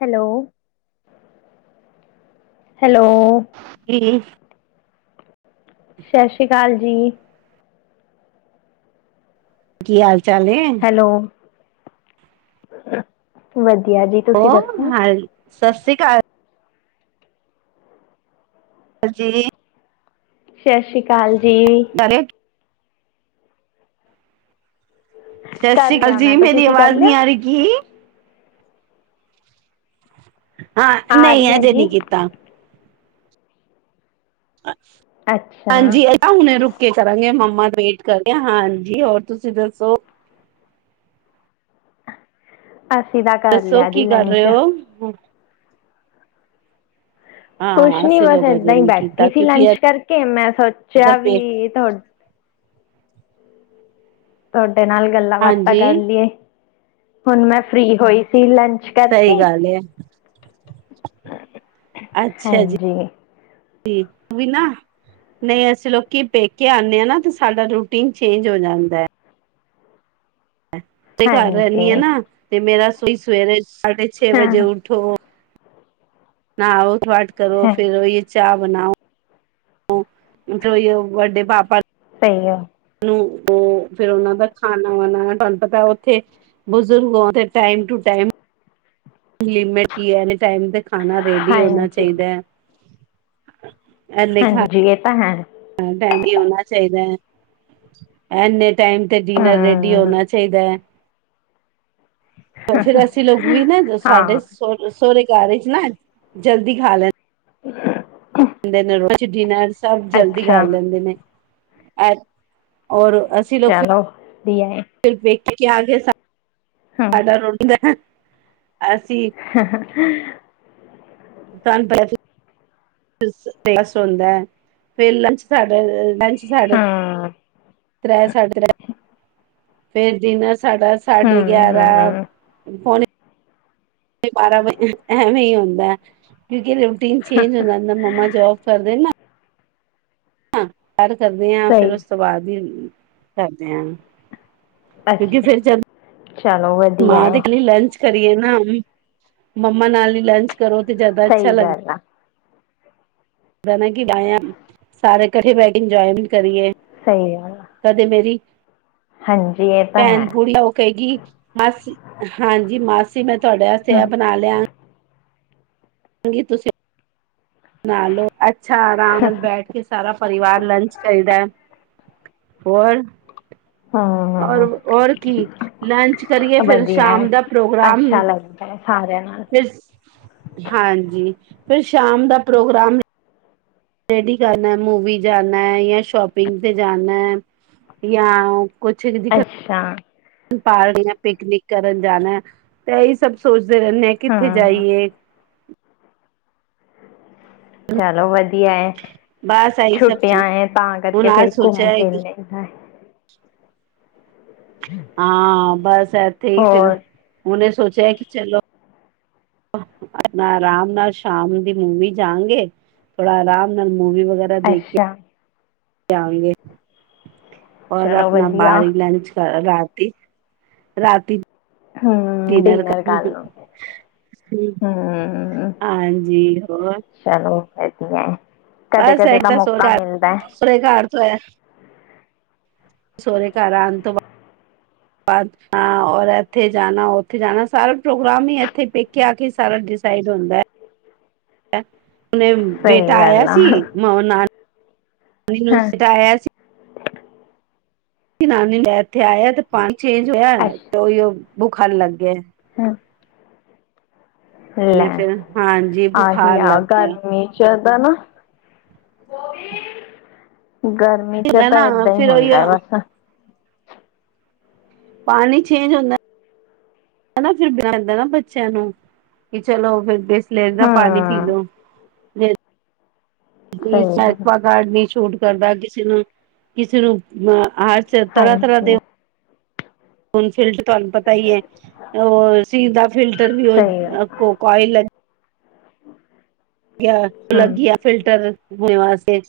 Hello hello. ਜੀ। ਸਤਿ ਸ੍ਰੀ ਅਕਾਲ ਜੀ। ਕੀ ਹਾਲ? ਚਾੱਲ ਏ? ਵਧ ਉਹ ਹਾਲ? ਸਤਿ ਸ੍ਰੀ ਅਕਾਲ। ਜੀ। ਸਤਿ ਸ੍ਰੀ ਅਕਾਲ ਜੀ। ਸਤਿ ਸਤਿ ਕਰ ਸ੍ਰੀ ਅਕਾਲ ਲਿਆ ਜੀ ਮੈਂ ਤਾਂ ਮੇਰੀ ਤੁਸੀਂ ਕਰ ਆਵਾਜ਼ ਨੀ ਲਿਆ ਆ ਰਹੀ ਕੀ? ਹਾਂ ਆ ਰਹੀ ਨਹੀਂ ਹੈ ਅਜੇ ਜੀ ਨਹੀਂ ਕੀਤਾ। ਅੱਛਾ ਹਾਂਜੀ-ਹਾਂਜੀ ਮੈਂ ਹੁਣੇ ਰੁਕ ਕੇ ਕਰਾਂਗੇ ਆਪਾਂ। ਮੰਮਾ ਟਰੀਟ ਕਰ ਰਿਹਾ ਹਾਂਜੀ ਹੋਰ ਤੁਸੀਂ ਦੱਸੋ? ਅਸੀਂ ਤਾਂ ਕਰ ਦੱਸੋ ਲਿਆ ਜੀ ਕੀ ਕਰ ਰਹੇ ਲੰਚ ਹੋ ਹੂੰ। ਕੁਛ ਹਾਂ ਨੀ ਅਸੀਂ ਬਸ ਲੋਕ ਅਜੇ ਏਦਾਂ ਹੀ ਨਹੀਂ ਕੀਤਾ ਬੈਠੀ ਸੀ ਕਿਉਂਕਿ ਲੰਚ ਕਰਕੇ ਮੈਂ ਇਧਰ ਸੋਚਿਆ ਪੇ ਵੀ ਤੁਹਾਡੇ- ਤਾਡ ਨਾਲ ਗੱਲਾਂ ਬਾਤਾਂ ਕਰ ਹਾਂਜੀ ਲਈਏ? ਹੁਣ ਮੈਂ ਫਰੀ ਹੋਈ ਸੀ ਲੰਚ? ਸਹੀ ਕਰਕੇ ਗੱਲ ਏ ਅੱਛਾ ਜੀ। ਹਾਂਜੀ ਠੀਕ ਵੀ ਨਾ ਨਹੀਂ ਅਸੀਂ ਲੋਕੀ ਪੇਕੇ ਆਣੇ ਹਾਂ ਨਾ ਤੇ ਸਾਡਾ ਰੂਟੀਨ ਚੇਂਜ ਹੋ ਜਾਂਦਾ। ਤੇ ਘਰ ਹਾਂਜੀ ਰਹਿਣੀ ਨਾ ਤੇ ਮੇਰਾ। ਤੁਸੀ ਸਵੇਰੇ? ਸਾਢੇ ਛੇ ਹਾਂ ਵਜੇ ਉਠੋ। ਨਾਉ। ਪਾਠ ਕਰੋ ਹਾਂ ਫੇਰ ਇਹੋ ਚਾਹ। ਬਣਾਓ? ਮਤਲਬ ਉਹੋਏ ਵੱਡੇ ਪਾਪਾ। ਸਹੀ ਆ। ਹੂੰ-ਹੂੰ ਫੇਰ ਉਹਨਾਂ ਦਾ ਖਾਣਾ ਵਾਣਾ ਤੁਹਾਨੂੰ ਪਤਾ ਉੱਥੇ ਬਜ਼ੁਰਗ ਬਹੁਤ ਟਾਈਮ ਟੂ ਟਾਈਮ। ਲਿਮਿਟ ਆ ਐਟੇ ਟਾਈਮ 'ਤੇ ਖਾਣਾ ਰੇਡੀ ਹੋਣਾ ਹਾਂਜੀ ਚਾਹੀਦਾ ਹੈ? ਹੂੰ। ਹਾਂਜੀ ਇਹ ਤਾਂ ਹੈ। ਨਹੀਂ ਹੋਣਾ ਚਾਹੀਦਾ ਐਨੇ ਟਾਈਮ ਤੇ ਡਿਨਰ ਰੈਡੀ ਹਮ ਹੋਣਾ ਚਾਹੀਦਾ ਹੈ ਫੇਰ ਅਸੀਂ ਲੋਕ ਵੀ ਨਾ ਸਾਢੇ ਹਾਂ ਸੋ ਸੋਹਰੇ ਘਰ ਵਿੱਚ ਨਾ ਜਲਦੀ ਖਾ ਲੈਦੇ ਅੱਛਾ ਦੇ ਨੇ ਰੋਜ਼ ਡਿਨਰ ਸਭ ਜਲਦੀ ਅੱਛਾ ਕਰ ਲੈਂਦੇ ਨੇ ਅ ਔਰ ਅਸੀਂ ਲੋਕ ਫਿਰ ਦੀ ਆਏ ਪੇਕੇ ਆ ਗਏ ਸਾਡਾ ਰੋਟੀ ਦਾ ਨਾ ਹਾ ਹਾ [inaudible] ਸਾਡੇ ਹਮ ਤ੍ਰੈ ਸਾਢੇ ਤੈ ਫੇਰ ਜਿਨ੍ਹਾਂ ਸਾਡਾ ਸਾਢੇ ਗਿਆਰਾਂ ਹਮ ਪੋਣੇ ਏ ਬਾਰਾਂ ਵਜੇ, ਐਵੇਂ ਹੀ ਹੁੰਦਾ ਕਿਉਂਕਿ ਕਿੰਜ ਚੇਂਜ ਹੋ ਜਾਂਦੇ, ਮੰਮਾ ਜੋਬ ਕਰਦੇ ਨਾ ਹਾਂ ਐੱਡ ਕਰਦੇ ਆਂ, ਫੇਰ ਸਹੀ ਉਸ ਤੋਂ ਬਾਅਦ ਵੀ ਕਰਦੇ ਆਂ ਕਿਉਂਕਿ ਅੱਛਾ ਫਿਰ ਚਲ, ਚਲੋ ਵਧੀਆ ਮਾਂ ਹੈ ਦੀ ਗਲੀ ਲੰਚ। ਕਰੀਏ ਨਾ, ਮੰਮਾ ਨਾਲ ਈ ਲੰਚ ਕਰੋ ਤੇ ਜ਼ਿਆਦਾ ਅੱਛਾ ਸਹੀ ਲੱਗਦਾ ਗੱਲ ਆ ਕਿ ਬੈ [inaudible] ਸਾਰੇ ਇਕੱਠੇ ਬਹਿ ਕੇ ਇੰਜੋਏਮੈਂਟ ਕਰੀਏ। ਸਹੀ ਗੱਲ ਆ ਕਦੇ ਮੇਰੀ ਹਾਂਜੀ ਇਹ ਤਾਂ ਹੈ ਭੈਣ ਬੁੜੀ, ਔ ਕਹੇਗੀ ਮਾਸੀ, ਹਾਂਜੀ ਮਾਸੀ ਸੀਮਤ ਤੁਹਾਡੇ ਵਾਸਤੇ ਇਹ ਹਮ ਬਣਾ ਲਿਆ। ਹਾਂ ਗੀ ਤੁਸੀਂ- ਨਾ ਲੋ ਅੱਛਾ ਆਰਾਮ ਨਾਲ ਬੈਠ ਕੇ ਸਾਰਾ ਪਰਿਵਾਰ ਲੰਚ ਕਰਦਾ। ਹੋਰ। ਔਰ ਹਮ ਹੋਰ ਕੀ ਲੰਚ ਕਰੀਏ। ਫਿਰ ਵਧੀਆ ਹੈ ਸ਼ਾਮ ਦਾ ਪ੍ਰੋਗਰਾਮ, ਅੱਛਾ ਲੱਗਦਾ ਹੈ ਸਾਰਿਆਂ ਨਾਲ ਫਿਰ, ਹਾਂਜੀ। ਫਿਰ ਸ਼ਾਮ ਦਾ ਪ੍ਰੋਗਰਾਮ ਰੇਡੀ ਕਰਨਾ ਮੂਵੀ ਜਾਣਾ ਜਾਂ ਸ਼ੋਪਿੰਗ ਤੇ ਜਾਣਾ ਯਾਂ ਅੱਛਾ। ਬਾਹਰ ਇਆਂ ਪਿਕਨਿਕ ਕਰਨ ਜਾਣਾ ਤੇ ਇਹੀ ਸਭ ਸੋਚਦੇ ਰਹਿੰਨੇ ਆ ਕਿੱਥੇ ਹਮ ਜਾਈਏ? ਚਲੋ ਵਧੀਆ ਏ। ਬਸ ਇਹੀ ਛੁੱਟੀਆਂ ਸਭ ਏ ਤਾਂ ਹੁਣ ਕਰਕੇ ਅੱਜ ਫਿਰ ਸੋਚਿਆ ਘੁੰਮ ਹੈ ਫਿਰ ਕਿ ਲੈਂਦਾ। ਹਾਂ, ਬਸ ਇੱਥੇ ਹੀ ਫਿਰ ਹੋਰ ਉਹਨੇ ਸੋਚ ਜੈਕ ਚਲੋ। ਆਪਣਾ ਆਰਾਮ ਨਾਲ ਸ਼ਾਮ ਦੀ ਮੂਵੀ ਜਾਨਗੇ ਥੋੜਾ ਆਰਾਮ ਨਾਲ ਮੂਵੀ ਵਗੈਰਾ ਦੇਖ ਕੇ। ਅੱਛਾ ਜਾਵੇਂਗੇ। ਔਰ ਚਲੋ ਆਪਣਾ ਵਧੀਆ ਬਾਹਰ ਹੀ ਲੰਚ ਕਰ ਰਾਤ ਰਾਤੀ ਹਮ ਡਿਨਰ ਕਰ ਲਓ [unintelligible] ਹਮ ਹਾਂਜੀ ਹੋਰ ਅੱਛਾ। ਬਸ ਐ ਤਾਂ ਸ ਘਰ ਸੁਰ ਘਰ ਤੋਂ ਐ। ਸੋਹੁਰੇ ਘਰ ਆਣ ਤੋਂ ਬਾਅਦ ਹਾਂ, ਔਰ ਇਥੇ ਜਾਣਾ ਉਥੇ ਜਾਣਾ ਸਾਰਾ ਪ੍ਰੋਗਰਾਮ ਹੀ ਇਥੇ ਪੇਕੇ ਆ ਕੇ ਸਾਰਾ ਡਿਸਾਈਡ ਹੁੰਦਾ। ਹੁਣੇ ਬੇਟਾ ਸਹੀ ਆਇਆ ਗੱਲ ਆ ਸੀ ਮੈਂ ਨਾਲ ਹਾਂ [unintelligible] ਆਇਆ ਸੀ। ਜ ਨਾਨੀ ਲੈ ਇੱਥੇ ਆਇਆ ਤੇ ਪਾਣੀ ਚੇਂਜ ਹੋਇਆ ਅੱਛਾ ਤਾਂ ਉਹੀਉ। ਬੁਖਾਰ ਲੱਗ ਗਿਆ। [inaudible] ਨੇ ਲੈ। ਫਿਰ ਹਾਂਜੀ ਆਹੀ ਬੁਖਾਰ ਆ ਲੱਗ ਗਿਆ ਗਰਮੀ ਚ ਦਾ ਨਾ ਬੋਵੀ। ਗਰਮੀ ਚ ਹੁੰਦਾ ਤਾਂ ਨਾ ਏਦਾਂ ਈ ਫਿਰ ਉਹੀ ਹੁੰਦਾ ਬਸ। ਪਾਣੀ ਚੇਂਜ ਹੁੰਦਾ [inaudible] ਫਿਰ [inaudible] ਨਾ ਬੱਚਿਆਂ ਨੂੰ ਕਿ ਚਲੋ ਫਿਰ ਸਲੇਰ ਦਾ ਪਾਣੀ ਪੀ ਹਮ ਲੋ। [inaudible] ਸਹੀ ਇਹ ਐ ਗੱਲ ਆ। ਇਕਵਾ ਗਾਰਡ ਦੀ ਛੂਟ ਕਰਦਾ ਕਿਸੇ ਨੂੰ ਕਿਸੇ ਨੂੰ ਅ ਹਰ ਤਰ੍ਹਾਂ ਤਰ੍ਹਾਂ ਹਾਂਜੀ ਦੇ ਹੂਨ ਫਿਲਟਰ ਤੁਹਾਨੂੰ ਪਤਾ ਹੀ ਹੈ ਉਹ ਸੀ ਦਾ ਫਿਲਟਰ ਵੀ ਉਹ ਸਹੀ ਗੱਲ ਆ। ਕੋ ਕੋਇਲ ਗਯਾ ਉਹ ਲੱਗ ਹਮ ਗਿਆ ਫਿਲਟਰ ਹੋਣ ਵਾਸਤੇ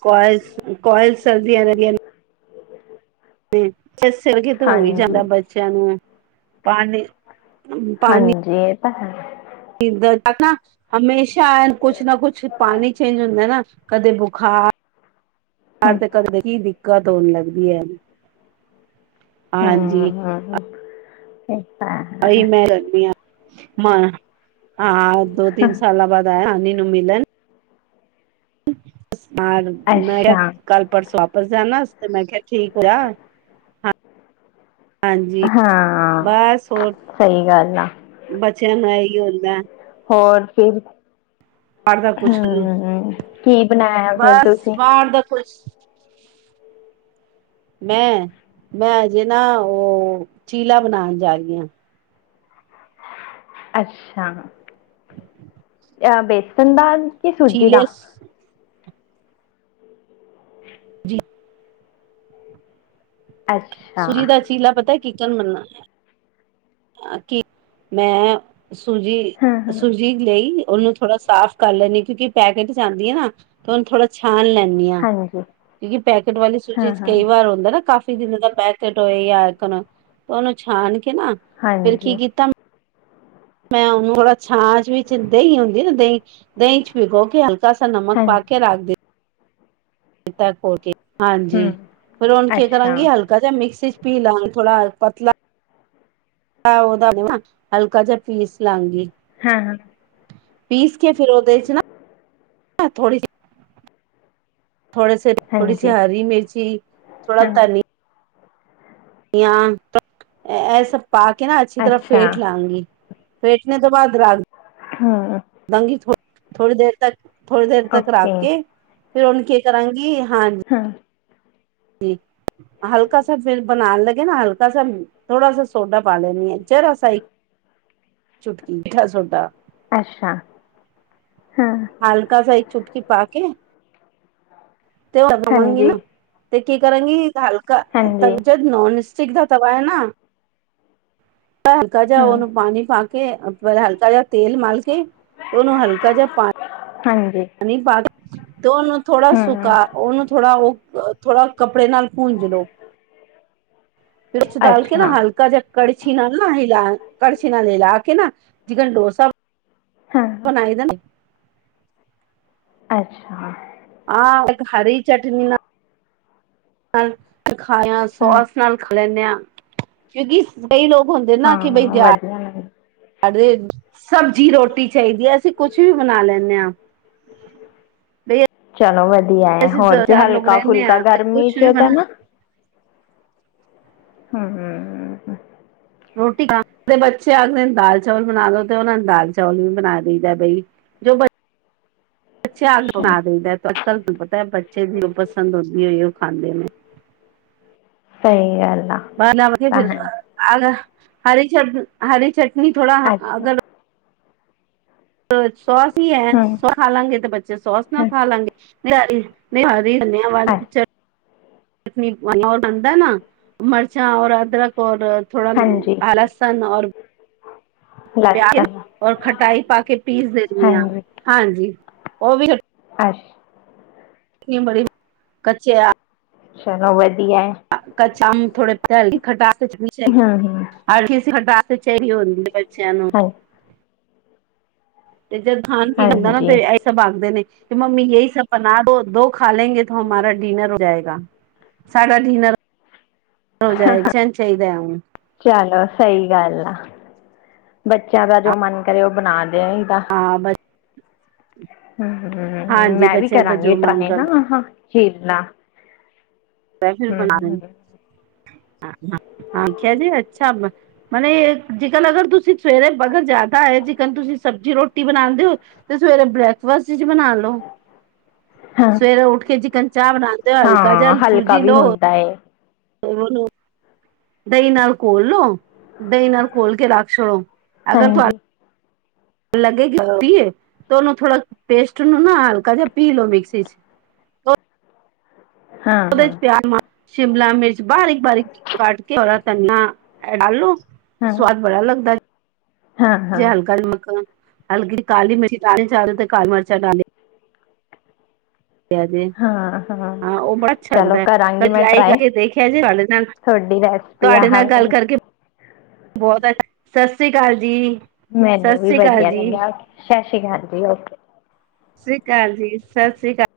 ਕੋਇਲ ਕੋਇਲ ਸਰਦੀਆਂ ਦੀਆਂ ਨੇ ਇਸ ਸਿਰ ਕਿ ਤੇ ਹੋ ਹੀ ਜਾਂਦਾ ਹਾਂਜੀ ਬੱਚਿਆਂ ਨੂੰ ਪਾਣੀ ਪਾਣੀ [inaudible] ਇ ਦ ਤੱਕ ਨਾ ਹਮੇਸ਼ਾ ਚਾਇ ਕੁਛ ਨਾ ਕੁਛ ਪਾਣੀ ਚਾਹੀਦਾ ਹੁੰਦਾ ਨਾ ਕਦੇ ਬੁਖਾਰ ਹਮ ਤੇ ਕਰਦੇ ਕੀ ਦਿੱਕਤ ਹੋਨ ਲੱਗਦੀ ਹੈ ਹਮ ਹਮ ਮ ਆਹੀ ਮੈਂ ਰਖਦੀ ਹਾਂ ਮੈਂ ਹਾਂ ਦੋ ਤਿੰਨ ਸਾਲਾਂ ਬਾਅਦ ਆਯਾ ਹਨੇ ਨੂੰ ਮਿਲਨ [inaudible] ਮ ਮੈਂ ਕਿਹਾ ਅੱਛਾ ਕੱਲ ਪਰਸੋਂ ਸ ਜਾਣਾ ਤੇ ਮੈਂ ਕਿਹਾ ਠੀਕ ਹੋਇਆ ਹ ਹਾਂ ਸਹੀ ਗੱਲ ਆ ਛਨ ਏਹੀ ਹੁੰਦਾ ਹੋਰ ਫਿਰ ਬਾਰ ਦਾ ਕੁਛ ਨਹੀਂ ਹਮ ਕੀ ਬਣਾਇਆ ਫਿਰ ਬਸ ਤੁਸੀਂ ਬਾਰ ਦਾ ਕੁਛ ਮੈਂ ਮੈਂ ਅਜੇ ਨਾ ਉਹ ਚੀਲਾ ਬਣਾਉਣ ਜਾ ਰਹੀ ਹਾਂ ਅੱਛਾ [unintelligible] ਅ ਬੇਸਨ ਦਾਲ [unintelligible] ਜੀ ਅੱਛਾ ਸੂਜੀ ਦਾ ਚੀਲਾ ਪਤਾ ਚਿਕਨ ਬਨਨਾ ਹੈ। ਕਿ ਮੈਂ ਹਾਂ ਹਾਂ ਸੂਜੀ-ਸੂਜੀ ਲਈ ਉਹਨੂੰ ਥੋੜਾ ਸਾਫ਼ ਕਰ ਲੈਣੀ ਕਿਉਂਕਿ ਪੈਕੇਟ ਚ ਆਂਦੀ ਏ ਨਾ, ਉਹਨੂੰ ਥੋੜਾ ਛਾਣ ਲੈਣੀ [unintelligible] ਹਾਂਜੀ ਕਿਉਂਕਿ ਪੈਕੇਟ ਵਾਲੀ ਸੁੱਜੀ ਹਾਂ ਚ ਹਾਂ ਕਈ ਵਾਰ ਹੁੰਦਾ ਨਾ ਕਾਫੀ [unintelligible] ਮਤਲਬ ਪੈਕੇਟ ਹੋਏ ਜਾ [unintelligible] ਉਹਨੂੰ ਛਾਣ ਕੇ ਨਾ ਫਿਰ ਹਾਂਜੀ ਕੀ ਹਾਂ ਕੀਤਾ। ਮੈਂ ਉਹਨੂੰ ਥੋੜਾ ਛਾਂਛ ਵਿੱਚ ਦਹੀਂ ਹੁੰਦੀ ਨਾ ਦਹੀਂ ਦਹੀਂ ਚ ਭਿਗੋ ਕੇ ਹਲ ਥੋੜਾ ਸਾ ਨਮਕ ਪਾ ਕੇ ਰੱਖ ਦੇ। ਤੇ ਘਰ ਪਹੁੰਚੇ। ਹਾਂਜੀ, ਹਮ ਫਿਰ ਹੁਣ ਕੀ ਅੱਛਾ ਕਰਾਂਗੀ ਹਲਕਾ ਜਾਂ ਮਿਕਸੀ ਚ ਪੀ ਲਾਂਗੀ ਥੋੜਾ ਪਤਲਾ ਓ ਉਹਦਾ ਹਲਕਾ ਜਿਹਾ ਪੀਸ ਲਾਗੀ। ਹਾਂ ਹਾਂ। ਪੀਸ ਕੇ ਫਿਰ ਉਹਦੇ ਚ ਨਾ ਥੋੜ੍ਹੀ ਜਿਹੀ ਥੋੜੇ ਸੇ ਥੋੜੀ ਸੀ ਹਾਂਜੀ ਹਰੀ ਮਿਰਚੀ, ਥੋੜਾ ਹਾਂ ਧਨੀ ਜਾਂ [unintelligible] ਐ ਸਭ ਪਾ ਕੇ ਨਾ ਅੱਛੀ ਤਰ੍ਹਾਂ ਅੱਛਾ ਫੇਟ ਲਾਂਗੀ। ਫੇਟਣੇ ਤੋਂ ਬਾਦ ਰਾਗ ਹੂੰ। ਥੋੜੀ ਦੇਰ ਤੱਕ ਥੋੜੀ ਦੇਰ ਤੱਕ ਰੱਖ ਕੇ ਫਿਰ ਉਹਨੂੰ ਕੀ ਕਰਾਂਗੀ। ਹਾਂ। ਜੀ ਹਲਕਾ ਸਾ ਫਿਰ ਬਣਾਉਣ ਲੱਗੇ ਨਾ ਹਲਕਾ ਸਾ ਥੋੜਾ ਸਾ ਸੋਡਾ ਪਾ ਲੈਣੀ ਹੈ ਜਰਾ ਸਾ ਇੱਕ ਚੁਟਕੀ ਮੀਠਾ ਸੋਡਾ। ਅੱਛਾ, ਹੂੰ। ਕਿ ਪਾ ਕੇ। ਤੇ ਹੋਰ ਹੋਵਾਂਗੀ ਹਾਂਜੀ ਨਾ। ਤੇ ਕੀ ਕਰਾਂਗੀ। ਹਲਕਾ ਤਲ ਹਾਂਜੀ ਜਦ ਨੋਨ ਸ ਚਿੱਕ ਦਾ ਤਵਾ ਹੈ ਨਾ। ਹਲਕਾ ਜਾ ਹਮ ਉਹਨੂੰ ਪਾਣੀ ਪਾ ਕੇ ਤੇ ਹਲਕਾ ਜਾ ਤੇਲ ਮਲ ਕੇ ਉਹਨੂੰ ਹਲਕਾ ਜਿਹਾ ਹਾਂਜੀ ਪਾਣੀ ਪਾ ਕੇ ਤੇ ਉਹਨੂੰ ਥੋੜਾ ਹਮ ਸੁਕਾ ਉਹਨੂੰ ਥੋੜਾ ਉਹ ਥੋੜਾ ਕੱ ਕੱਪੜੇ ਨਾਲ ਪੂੰਜ ਲਓ। ਮਿਰਚ ਡਾਲ ਕੇ ਨਾ ਅੱਛਾ ਹਲਕਾ ਜਾ ਕੜਛੀ ਨਾਲ ਨਾ ਹਿਲਾ ਕੱੜਛੀ ਨਾਲ ਈ ਲਾ ਕੇ ਨਾ ਚਿਕਨ ਡੋਸਾ ਹਾਂ ਬਣਾਈਦਾ ਨਾ। ਅੱਛਾ ਆਹ, ਇੱਕ ਹਰੀ ਚਟਨੀ ਨਾਲ ਖਾਇਆ ਹਮ ਸੋਸ ਨਾਲ ਖਾ ਲੈਂਦੇ ਆਂ। ਕਿਉਂਕਿ ਕਈ ਲੋਕ ਹੁੰਦੇ ਨਾ ਕਿ ਬਈ ਹਾਂ ਦਿਹਾ ਵਧੀਆ ਲੱਗ ਸਬਜ਼ੀ ਰੋਟੀ ਚਾਹੀਦੀ ਹੈ, ਅਸੀਂ ਕੁਛ ਵੀ ਬਣਾ ਲੈਂਦੇ ਆਂ। ਚਲੋ ਵੱਧੀ ਵਧੀਆ ਅਸੀਂ ਹੋਰ ਦੋ ਕੀ ਚਾਰ ਲੋਕ ਹਲਕਾ ਰਹਿੰਦੇ ਫੁਲਕਾ ਹਾਂ ਤੇ ਗਰਮੀ ਕੁਛ ਵੀ ਚ ਤਾਂ ਬਣਾ ਨਾ ਹੂੰ, ਹੂੰ, ਹੂੰ, ਹੂੰ ਰੋਟੀ ਖਾਂਦੇ ਬੱਚੇ ਆਖਦੇ ਨੇ ਦਾਲ ਚਾਵਲ ਬਣਾਲੋ ਤੇ ਉਹਨਾਂ ਨੂੰ ਦਾਲ ਚਾਵਲ ਵੀ ਬਣਾ ਦਈਦਾ ਬਈ ਜੋ ਬੱਚ ਬੱਚਿਆਂ ਨੂੰ ਤਾ ਅੱਛਾ ਬਣਾ ਦਈਦਾ ਕੁਛ। ਕੱਲ ਤੂੰ ਪਤਾ ਹੈ ਬਈ ਬੱਚੇ ਦੀ ਉਹ ਪਸੰਦ ਹੁੰਦੀ ਉਈਓ ਖਾਂਦੇ ਨੇ। ਸਹੀ ਗੱਲ ਆ ਬਾਹਰ ਲਿਆ ਵਧੀਆ ਤਾਂ ਫਿਰ, ਹੈ ਆਜਾ। ਹਰੀ ਚੱਟਣੀ, ਹਰੀ ਚੱਟ ਨੀ ਥੋੜਾ ਅੱਛਾ ਅਗਰ ਅਛ ਸੋਸ ਹੀ ਹੈ ਹਮ ਸੋ ਖਾਲਾਂਗੇ ਤੇ ਬੱਚੇ ਸੋਸ ਨਾਲ ਹਮ ਖਾਲਾਂਗੇ ਨਈ ਆਈ ਨੀ ਆਈ ਧਨੀਆ ਵਾਲੀ ਅੱਛਾ ਚੱਟ ਚਟਨੀ ਬਣਾਉਣ ਆਂਦਾ ਨਾ ਮਰਚ ਚਾ ਔਰ ਅਦਰਕ, ਔਰ ਥੋੜਾ ਹਾਂਜੀ ਲੱਸਨ ਔਰ ਪਿਆਜ਼ ਲਸਣ ਔਰ ਖਟਾਈ ਪਾ ਕੇ ਪੀਸ ਦਿੰਨੀ ਆਂ, ਹਾਂਜੀ ਹਾਂਜੀ ਉਹ ਵੀ ਅੱਛ ਨੀ ਬੜੀ ਕੱਚੇ ਆ। ਚਲੋ ਵਧੀ ਕੱਚਾ ਅੰਬ ਥੋੜੇ ਤੇ ਹੈ ਵੀ ਖਟਾ ਕੁਟਣੀ ਚਾਹੀਦੀ ਹਮ ਹਮ ਹਾਰ ਕੇ ਅਸੀਂ ਹਟਾ ਕਚਿਹਰੀ ਹੁੰਦੀ ਹੈ। ਚੱਲੋ ਹਾਂ ਤੇ ਜਦ ਖਾਣ ਪੀਣ ਹੁੰਦਾ ਨਾ ਹਾਂਜੀ ਤੇ ਇਹ ਸਭ ਆਦੇਂ ਨੇ ਕਿ ਮੰਮੀ ਇਹ ਸਭ ਬਣਾ ਦੋ ਤੋ ਖਾ ਲੇਗੇ ਤੋ ਹਮਾਰਾ ਡਿਨਰ ਹੋ ਜਾਏਗਾ ਸਾਡਾ ਡਿਨਰ ਹੋ ਜਾਏਗੀਇਹੀ ਚਾਹੀਦਾ। ਚਲੋ ਸਹੀ ਗੱਲ ਆ ਬੱਚਿਆਂ ਦਾ ਜੋ ਮਨ ਕਰੇ ਉਹ ਬਣਾ ਲੋ। ਚਾਹੀਦਾ ਹਾਂ ਬ ਹੂੰ‌, ਹੂੰ ਹਾਂਜੀ ਮੈਂ ਵੀ ਬੱਚਿਆਂ ਦਾ ਕਰਾਂਗੀ ਜੋ ਮਨ ਟਰਾਏ ਨਾ ਕਰਦਾ [unintelligible] ਸਪੈਸ਼ਲ ਹਮ ਬਣਾ ਰਹੇ ਹਮ ਨੇ ਅੱਛਿਆ ਜੀ ਅੱਛਾ ਮਤਲਬ ਇਹ ਜੇਕਰ ਅਗਰ ਤੁਸੀਂ ਸਵੇਰੇ ਬਡਨ ਜ਼ਿਆਦਾ ਏ ਜੀ ਕਹਿੰਦੇ ਤੁਸੀਂ ਸਬਜ਼ੀ ਰੋਟੀ ਬਣਾਦੇ ਹੋ ਤੇ ਸਵੇਰੇ ਬ੍ਰੇਕਫਾਸਟ ਬਣਾ ਲੋ ਹਾਂ ਸਵੇਰੇ ਉੱਠ ਕੇ ਚਿਕਨ ਚਾਹ ਬਣਾਉਂਦੇ ਹੋ ਹਲਕਾ ਜਿਹਾ ਹਾਂ ਹਲਕਾ ਵੀ ਹੁੰਦਾ ਏ ਓਨੂ ਦਈ ਨਾਲ ਘੋਲ ਲੋ ਦੲਈ ਨਾਲ ਘੋਲ ਕੇ ਰੱਖ ਛੋੜੋ। ਅਗਰ ਤੁਹਾਡੇ ਹਾਂਜੀ ਲੱਗੇਗੀ [unintelligible] ਏ ਤਾਂ ਉਹਨੂੰ ਥੋੜਾ ਪੇਸਟ ਨੂੰ ਨਾ ਹਲਕਾ ਜਿਹਾ ਪੀ ਲਓ ਮਿਕਸੀ ਚ ਹਾਂ ਉਹਦੇ ਹਾਂ ਚ ਪਿਆਜ ਪਾਣਾ ਸ਼ਿਮਲਾ ਮਿਰਚ ਬਾਰੀਕ ਬਾਰੀਕ ਕਟ ਕੇ ਹਰਾ‌ ਧਨੀਆ [unintelligible] ਹਾਂ ਸਵਾਦ ਬੜਾ ਲੱਗਦਾ ਏ ਹਾਂ ਜੇ ਹਾਂ ਹਲਕਾ ਨਮਕ ਹਲਕੀ ਕਾਲੀ ਮਿਰਚੀ ਚ ਤੇ ਕਾਲੀ ਮਿਰਚਾਂ ਡਾਲੀ ਜੇ ਹਾਂ ਉਹ ਬੜਾ ਅੱਛਾ ਚਲੋ ਲੱਗਦਾ ਫੇਰ ਕਰਾਂਗੀ ਮੈਂ ਟਰਾਈ ਕਰਕੇ ਦੇਖਿਆ ਜੇ ਤੁਹਾਡੇ ਨਾਲ ਤੁਹਾਡੀ ਰੈਸਪੀ ਤੁਹਾਡੇ ਆਹ ਨਾਲ ਗੱਲ ਵਾਲੀ ਕਰਕੇ ਬਹੁਤ ਅਛ ਸਤਿ ਸ੍ਰੀ ਅਕਾਲ ਜੀ ਸਤਿ ਮੈਨੂੰ ਵੀ ਸ੍ਰੀ ਅਕਾਲ ਵਧੀਆ ਜੀ ਲੱਗਿਆ। ਸਤਿ ਸ਼੍ਰੀ ਅਕਾਲ ਜੀ ਓਕੇ ਸ੍ਰੀ ਅਕਾਲ ਜੀ ਸਤਿ ਸ੍ਰੀ ਅਕਾਲ